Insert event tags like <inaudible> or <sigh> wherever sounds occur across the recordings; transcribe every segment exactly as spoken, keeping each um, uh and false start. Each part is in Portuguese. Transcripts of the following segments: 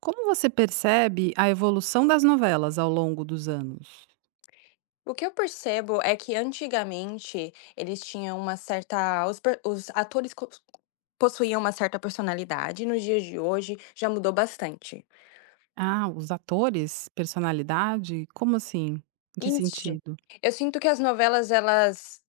Como você percebe a evolução das novelas ao longo dos anos? O que eu percebo é que antigamente eles tinham uma certa os per os atores cos possuíam uma certa personalidade, e nos dias de hoje já mudou bastante. Ah, os atores, personalidade? Como assim? Em que Isso. sentido? Eu sinto que as novelas elas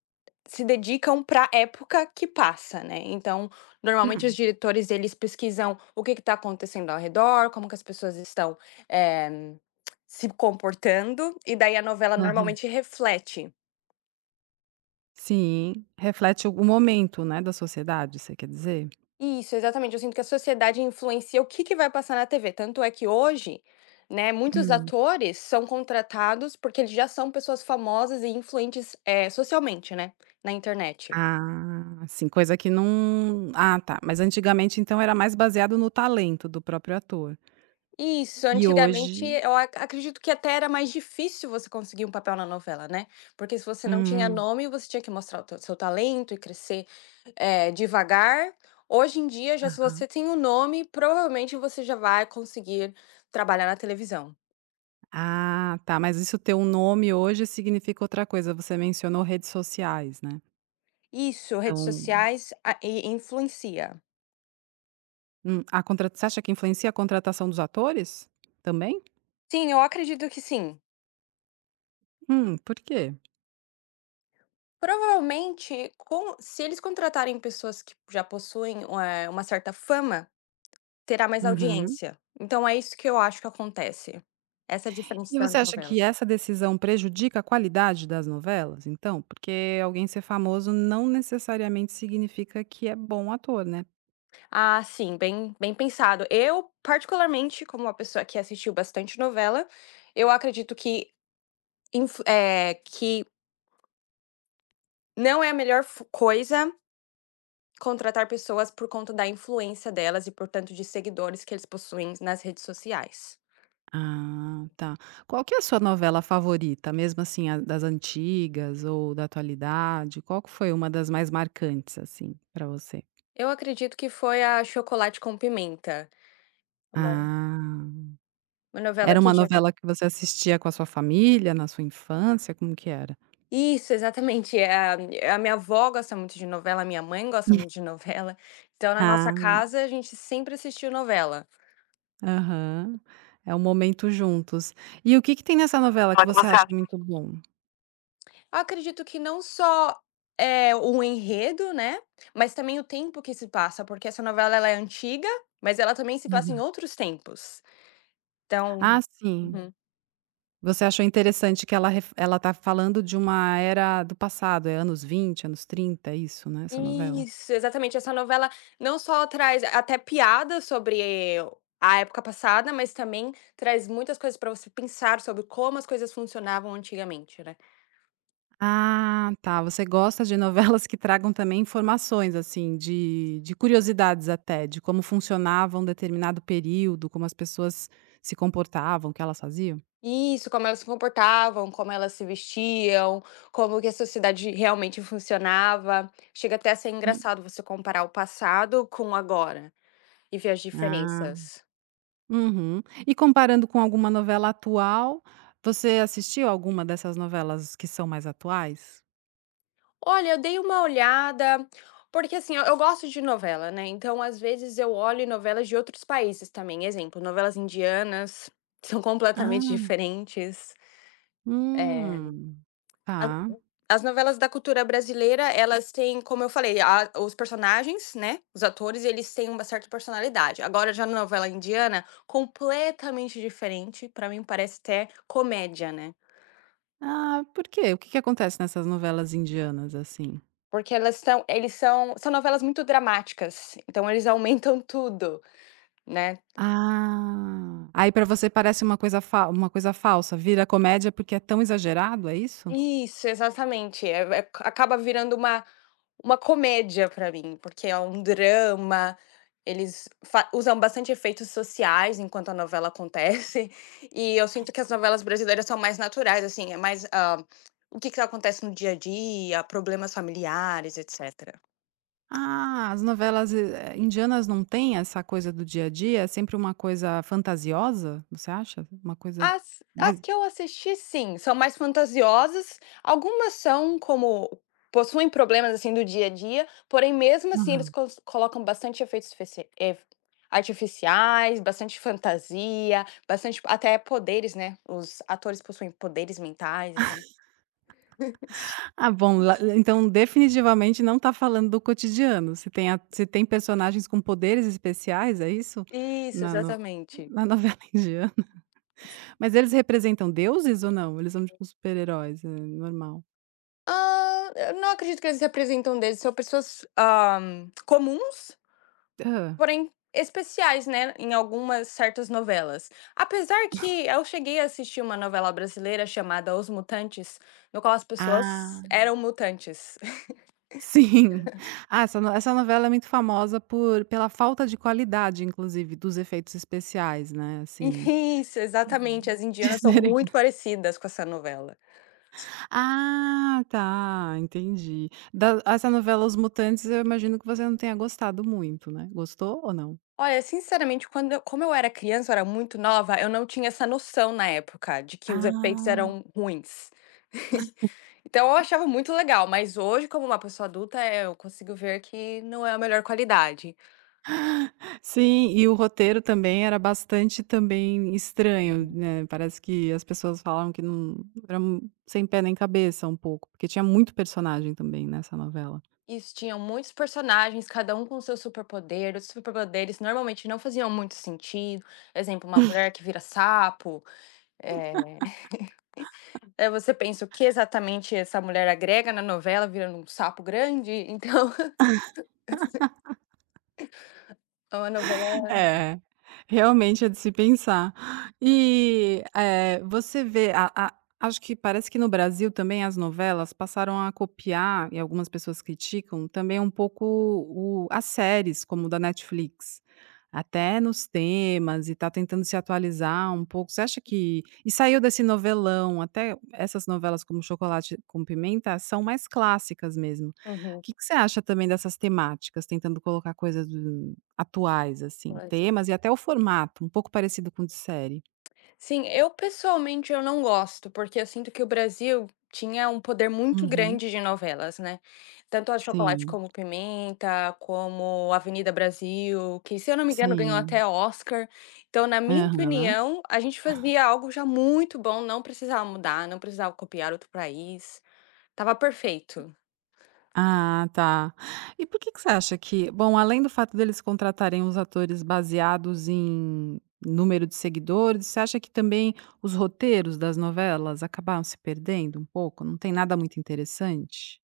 se dedicam pra época que passa, né, então, normalmente Hum, os diretores eles pesquisam o que está acontecendo ao redor, como que as pessoas estão, eh, se comportando, e daí a novela aham. normalmente reflete. Sim, reflete o o momento, né, da sociedade, você quer dizer? Isso, exatamente. Eu sinto que a sociedade influencia o que que vai passar na T V. Tanto é que hoje, né, muitos Hum. atores são contratados porque eles já são pessoas famosas e influentes, eh, socialmente, né, na internet. Ah, sim, coisa que não. Ah, tá, mas antigamente então era mais baseado no talento do próprio ator. Isso, E antigamente hoje. eu ac acredito que até era mais difícil você conseguir um papel na novela, né, porque se você não tinha Hum, nome, você tinha que mostrar o teu seu talento e crescer, eh, devagar. Hoje em dia, já se aham. você tem um nome, provavelmente você já vai conseguir trabalhar na televisão. Ah, tá, mas isso ter um nome hoje significa outra coisa, você mencionou redes sociais, né? Isso, redes Então. sociais a e influencia. Hum, a contra você acha que influencia a contratação dos atores? Também? Sim, eu acredito que sim. Hum, por quê? Provavelmente, com se eles contratarem pessoas que já possuem, eh, uma certa fama, terá mais Uhum. audiência. Então é isso que eu acho que acontece. Essa é a diferença E da você acha novela. que essa decisão prejudica a qualidade das novelas, então? Porque alguém ser famoso não necessariamente significa que é bom ator, né? Ah, sim, bem bem pensado. Eu, particularmente, como uma pessoa que assistiu bastante novela, eu acredito que inf eh, que não é a melhor fo coisa contratar pessoas por conta da influência delas e, portanto, de seguidores que eles possuem nas redes sociais. Ah, tá. Qual que é a sua novela favorita, mesmo assim, a das antigas ou da atualidade? Qual que foi uma das mais marcantes, assim, pra você? Eu acredito que foi a Chocolate com Pimenta, uma Ah, uma era novela uma que tinha novela acabado. que você assistia com a sua família, na sua infância, como que era? Isso, exatamente. É a a minha avó gosta muito de novela, a minha mãe gosta muito de novela. Então, na nossa Ah. casa, a gente sempre assistiu novela. Aham. É um momento juntos. E o que que tem nessa novela que Fala o que você você acha acha. muito bom? Eu acredito que não só, eh, o enredo, né, mas também o tempo que se passa, porque essa novela ela é antiga, mas ela também se passa em Aham. outros tempos. Ah, Então, sim. uhum. Você achou interessante que ela ref ela tá falando de uma era do passado, é anos vinte, anos trinta, é isso, né, essa novela? Isso, exatamente. Essa novela não só traz até piadas sobre a época passada, mas também traz muitas coisas para você pensar sobre como as coisas funcionavam antigamente, né. Ah, tá. Você gosta de novelas que tragam também informações, assim, de de curiosidades até, de como funcionava um determinado período, como as pessoas se comportavam, o que elas faziam? Isso, como elas se comportavam, como elas se vestiam, como que a sociedade realmente funcionava. Chega até a ser Hum. engraçado você comparar o passado com o agora e ver as Ah. diferenças. Uhum. E comparando com alguma novela atual, você assistiu alguma dessas novelas que são mais atuais? Olha, eu dei uma olhada, porque assim, eu eu gosto de novela, né, então às vezes eu olho novelas de outros países também, exemplo, novelas indianas, <laughs> são completamente Ah. diferentes, eh, Hum, a tá. as novelas da cultura brasileira, elas têm, como eu falei, a os personagens, né, os atores, eles têm uma certa personalidade. Agora já na novela indiana, completamente diferente, pra mim parece até comédia, né, Ah, por quê? O que que acontece nessas novelas indianas, assim? porque elas são eles são são novelas muito dramáticas, então eles <laughs> aumentam tudo, né. Ah, aí pra você parece uma coisa fa uma coisa falsa, vira comédia porque é tão exagerado, é isso? Isso, exatamente. É é, acaba virando uma uma comédia pra mim, porque é um drama, eles fa usam bastante efeitos sociais enquanto a novela acontece, <laughs> e eu sinto que as novelas brasileiras são mais naturais, assim, é mais, hã, o que que acontece no dia a dia, problemas familiares, etcétera. Ah, as novelas, eh, indianas não têm essa coisa do dia a dia, é sempre uma coisa fantasiosa, você acha? Uma coisa As as mais. que eu assisti, sim, são mais fantasiosas. Algumas são como possuem problemas, assim, do dia a dia, porém, mesmo assim, eles cos colocam bastante efeitos feci ef artificiais, bastante fantasia, bastante até poderes, né, os atores possuem poderes mentais, então. Ah, bom, la então definitivamente não está falando do cotidiano. Se tem a se tem personagens com poderes especiais, é isso? Isso, Na no exatamente. na novela <laughs> indiana. Mas eles representam deuses ou não? Eles são tipo super-heróis, é normal? Ah, eu não acredito que eles representam deles, são pessoas, hã, comuns. Hã. Porém, especiais, né, em algumas certas novelas. Apesar que eu cheguei a assistir uma novela brasileira chamada Os Mutantes, no qual as pessoas Ah, eram mutantes. <laughs> sim. Ah, essa no essa novela é muito famosa por pela falta de qualidade, inclusive, dos efeitos especiais, né, assim. Isso, exatamente, as indianas são <laughs> muito parecidas com essa novela. Ah, tá, entendi. Da essa novela Os Mutantes, eu imagino que você não tenha gostado muito, né. Gostou ou não? Olha, sinceramente, quando eu como eu era criança, eu era muito nova, eu não tinha essa noção na época de que os efeitos Ah. eram ruins. Então eu achava muito legal, mas hoje, como uma pessoa adulta, eh, eu consigo ver que não é a melhor qualidade. Sim, e o roteiro também era bastante também estranho, né, parece que as pessoas falavam que não era um- sem pé nem cabeça um pouco, porque tinha muito personagem também nessa novela. Isso, tinham muitos personagens, cada um com seu superpoder. Os superpoderes normalmente não faziam muito sentido. Exemplo, uma mulher que vira sapo. É. <laughs> Aí você pensa o que exatamente essa mulher agrega na novela, virando um sapo grande, então <laughs> é uma novela. É, realmente é de se pensar. E, eh, você vê a a acho que parece que no Brasil também as novelas passaram a copiar, e algumas pessoas criticam, também um pouco o as séries, como da Netflix, até nos temas e está tentando se atualizar um pouco. Você acha que e saiu desse novelão, até essas novelas como Chocolate com Pimenta são mais clássicas mesmo. O Uhum. Que que você acha também dessas temáticas, tentando colocar coisas atuais, assim, temas e até o formato, um pouco parecido com o de série. Sim, eu pessoalmente eu não gosto, porque eu sinto que o Brasil tinha um poder muito Uhum. grande de novelas, né. Tanto a Chocolate Sim, como Pimenta, como Avenida Brasil, que se eu não me engano ganhou sim. até Oscar. Então, na minha Aham. opinião, a gente fazia algo já muito bom, não precisava mudar, não precisava copiar outro país, estava perfeito. Ah, tá. E por que que você acha que bom, além do fato deles contratarem os atores baseados em número de seguidores, você acha que também os roteiros das novelas acabaram se perdendo um pouco? Não tem nada muito interessante?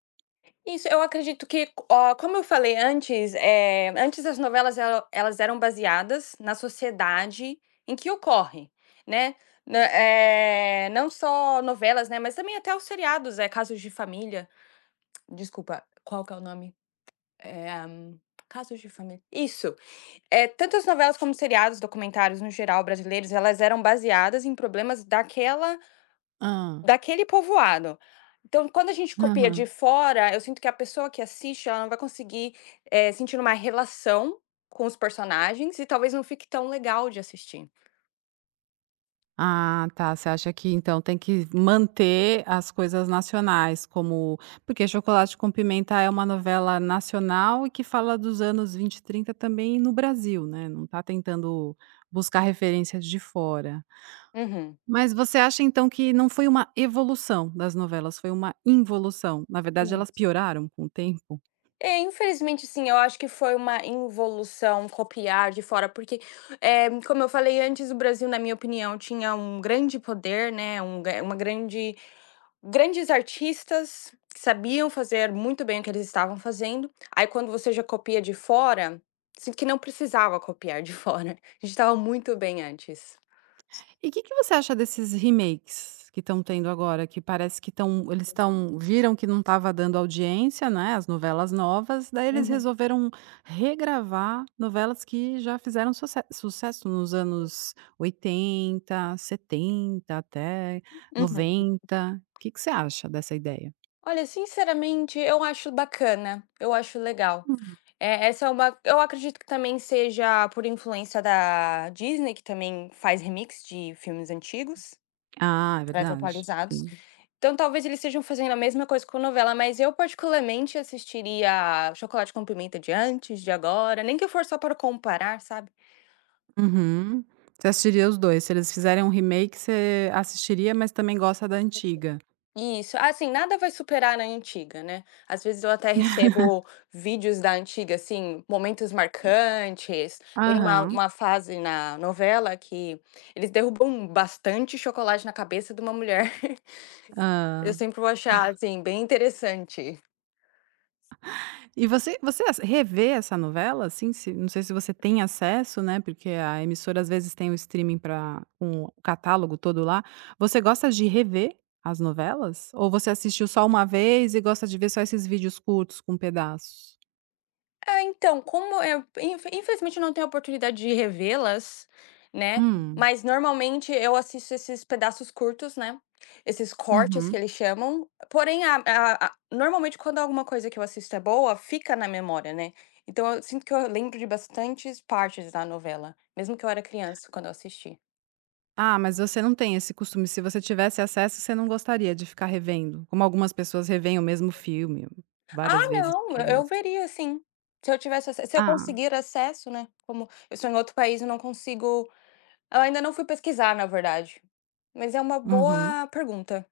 Isso, eu acredito que, ó, como eu falei antes, eh, antes as novelas ela elas eram baseadas na sociedade em que ocorre, né. Nã eh, não só novelas, né, mas também até os seriados, eh, Casos de Família, desculpa, qual que é o nome? Eh, Casos de Família, isso. Eh, tanto as novelas como os seriados, documentários no geral brasileiros, elas eram baseadas em problemas daquela Hã. daquele povoado. Então, quando a gente copia Aham. de fora, eu sinto que a pessoa que assiste, ela não vai conseguir, eh, sentir uma relação com os personagens e talvez não fique tão legal de assistir. Ah, tá. Você acha que então tem que manter as coisas nacionais, como porque Chocolate com Pimenta é uma novela nacional e que fala dos anos vinte e trinta também no Brasil, né, não tá tentando buscar referências de fora. Uhum. Mas você acha então que não foi uma evolução das novelas, foi uma involução? Na verdade, Hum. elas pioraram com o tempo? É, infelizmente sim, eu acho que foi uma involução copiar de fora, porque, eh, como eu falei antes, o Brasil, na minha opinião, tinha um grande poder, né, um ga uma grande grandes artistas que sabiam fazer muito bem o que eles estavam fazendo. Aí, quando você já copia de fora, sinto que não precisava copiar de fora. <laughs> A gente estava muito bem antes. E o que que você acha desses remakes que estão tendo agora, que parece que estão eles estão viram que não estava dando audiência, né, as novelas novas, daí eles Uhum, resolveram regravar novelas que já fizeram suce sucesso nos anos oitenta, setenta, até uhum. noventa. Que que você acha dessa ideia? Olha, sinceramente, eu acho bacana, eu acho legal. Hum. É, essa é uma. Eu acredito que também seja por influência da Disney, que também faz remix de filmes antigos. Ah, é verdade, sim. Então talvez eles estejam fazendo a mesma coisa com novela, mas eu particularmente assistiria Chocolate com Pimenta de antes, de agora, nem que for só para comparar, sabe. Uhum. Você assistiria os dois? Se eles fizerem um remake você assistiria, mas também gosta da antiga. Isso, assim, nada vai superar a antiga, né. Às vezes eu até <laughs> recebo vídeos da antiga, assim, momentos marcantes, tem uma Aham. uma fase na novela que eles derrubam bastante chocolate na cabeça de uma mulher. <laughs> Eu Hã. sempre vou achar, assim, bem interessante. E você você ass revê essa novela, assim, se não sei se você tem acesso, né, porque a emissora às vezes tem o streaming para com o catálogo todo lá. Você gosta de rever as novelas? Ou você assistiu só uma vez e gosta de ver só esses vídeos curtos com pedaços? É, então, como eu infe infelizmente eu não tenho a oportunidade de revê-las, né, Hum, mas normalmente eu assisto esses pedaços curtos, né, esses, uhum, cortes uhum. que eles chamam, porém a a a normalmente quando alguma coisa que eu assisto é boa, fica na memória, né, então eu sinto que eu lembro de bastantes partes da novela, mesmo que eu era criança quando eu assisti. Ah, mas você não tem esse costume. Se você tivesse acesso, você não gostaria de ficar revendo, como algumas pessoas revêem o mesmo filme Ah várias vezes não, porque eu eu gosta. veria sim, se eu tivesse ace se eu Ah, conseguir acesso, né, como eu sou em outro país, eu não consigo. Eu ainda não fui pesquisar, na verdade, mas é uma uhum. boa pergunta.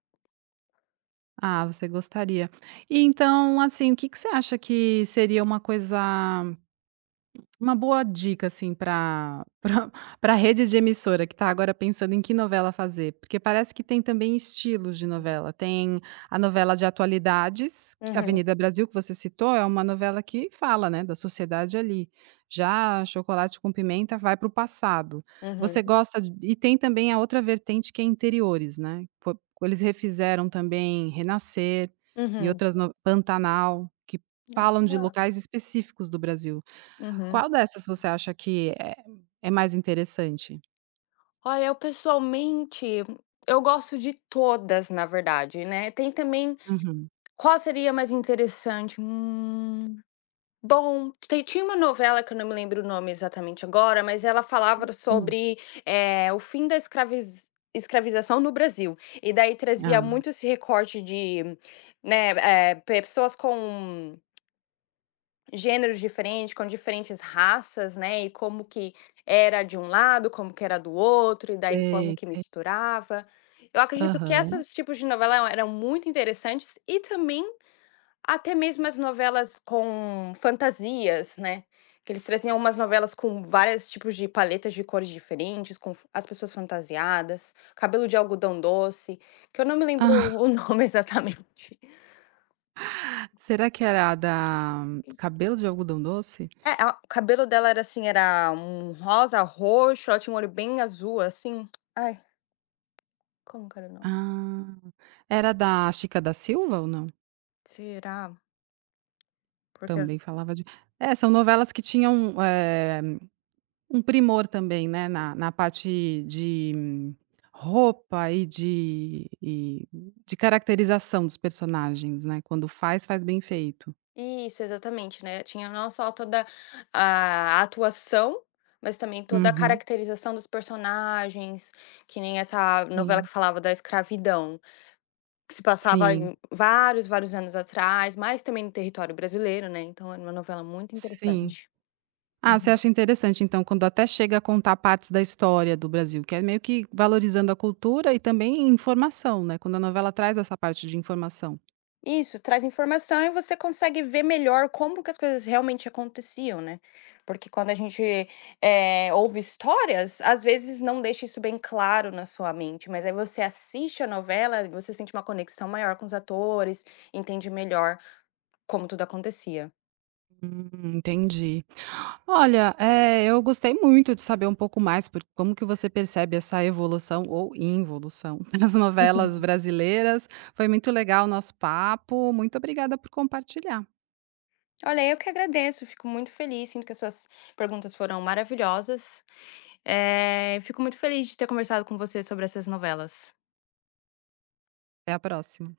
Ah, você gostaria. E então, assim, o que que você acha que seria uma coisa uma boa dica, assim, para para <laughs> pra rede de emissora que está agora pensando em que novela fazer, porque parece que tem também estilos de novela. Tem a novela de atualidades, que Uhum, Avenida Brasil, que você citou, é uma novela que fala, né, da sociedade ali. Já Chocolate com Pimenta vai para o passado. Você uhum, gosta de e tem também a outra vertente que é interiores, né. Po eles refizeram também Renascer e uhum. outras no Pantanal, que falam de Ah, locais específicos do Brasil. uhum. Qual dessas você acha que é é mais interessante? Olha, eu pessoalmente, eu gosto de todas, na verdade, né. Tem também, Uhum. qual seria mais interessante? Hum. Bom, te tinha uma novela que eu não me lembro o nome exatamente agora, mas ela falava, hum, Hum. sobre, eh, o fim da escraviz escravização no Brasil. E daí Ah. trazia muito esse recorte de, né, eh, pessoas com gêneros diferentes, com diferentes raças, né, e como que era de um lado, como que era do outro, e daí como Sei. que misturava. Eu acredito que Aham. esses tipos de novela eram muito interessantes e também até mesmo as novelas com fantasias, né, que eles traziam umas novelas com vários tipos de paletas de cores diferentes, com f as pessoas fantasiadas, Cabelo de Algodão Doce, que eu não me lembro <laughs> o nome <laughs> exatamente. Será que era a da Cabelo de Algodão Doce? É, a o cabelo dela era assim, era um rosa, roxo, ela tinha um olho bem azul, assim. Ai, como que era o nome? Ah. Era da Chica da Silva ou não? Será? Porque. Também falava de. É, são novelas que tinham, eh, um primor também, né, na na parte de hum, roupa e de e de caracterização dos personagens, né, quando faz, faz bem feito. Isso, exatamente, né, tinha não só toda a atuação, mas também toda a Uhum. caracterização dos personagens, que nem essa novela Sim. que falava da escravidão, que se passava Sim. em vários, vários anos atrás, mas também no território brasileiro, né, então era uma novela muito Sim. interessante. Ah, você Uhum. acha interessante então, quando até chega a contar partes da história do Brasil, que é meio que valorizando a cultura e também informação, né, quando a novela traz essa parte de informação. Isso, traz informação e você consegue ver melhor como que as coisas realmente aconteciam, né. Porque quando a gente, eh, ouve histórias, às vezes não deixa isso bem claro na sua mente, mas aí você assiste a novela e você sente uma conexão maior com os atores, entende melhor como tudo acontecia. Hum, entendi. Olha, eh, eu gostei muito de saber um pouco mais por como que você percebe essa evolução ou involução <laughs> nas Uhum. novelas brasileiras. Foi muito legal o nosso papo, muito obrigada por compartilhar. Olha, eu que agradeço, fico muito feliz, sinto que as suas perguntas foram maravilhosas, eh, fico muito feliz de ter conversado com você sobre essas novelas. Até a próxima.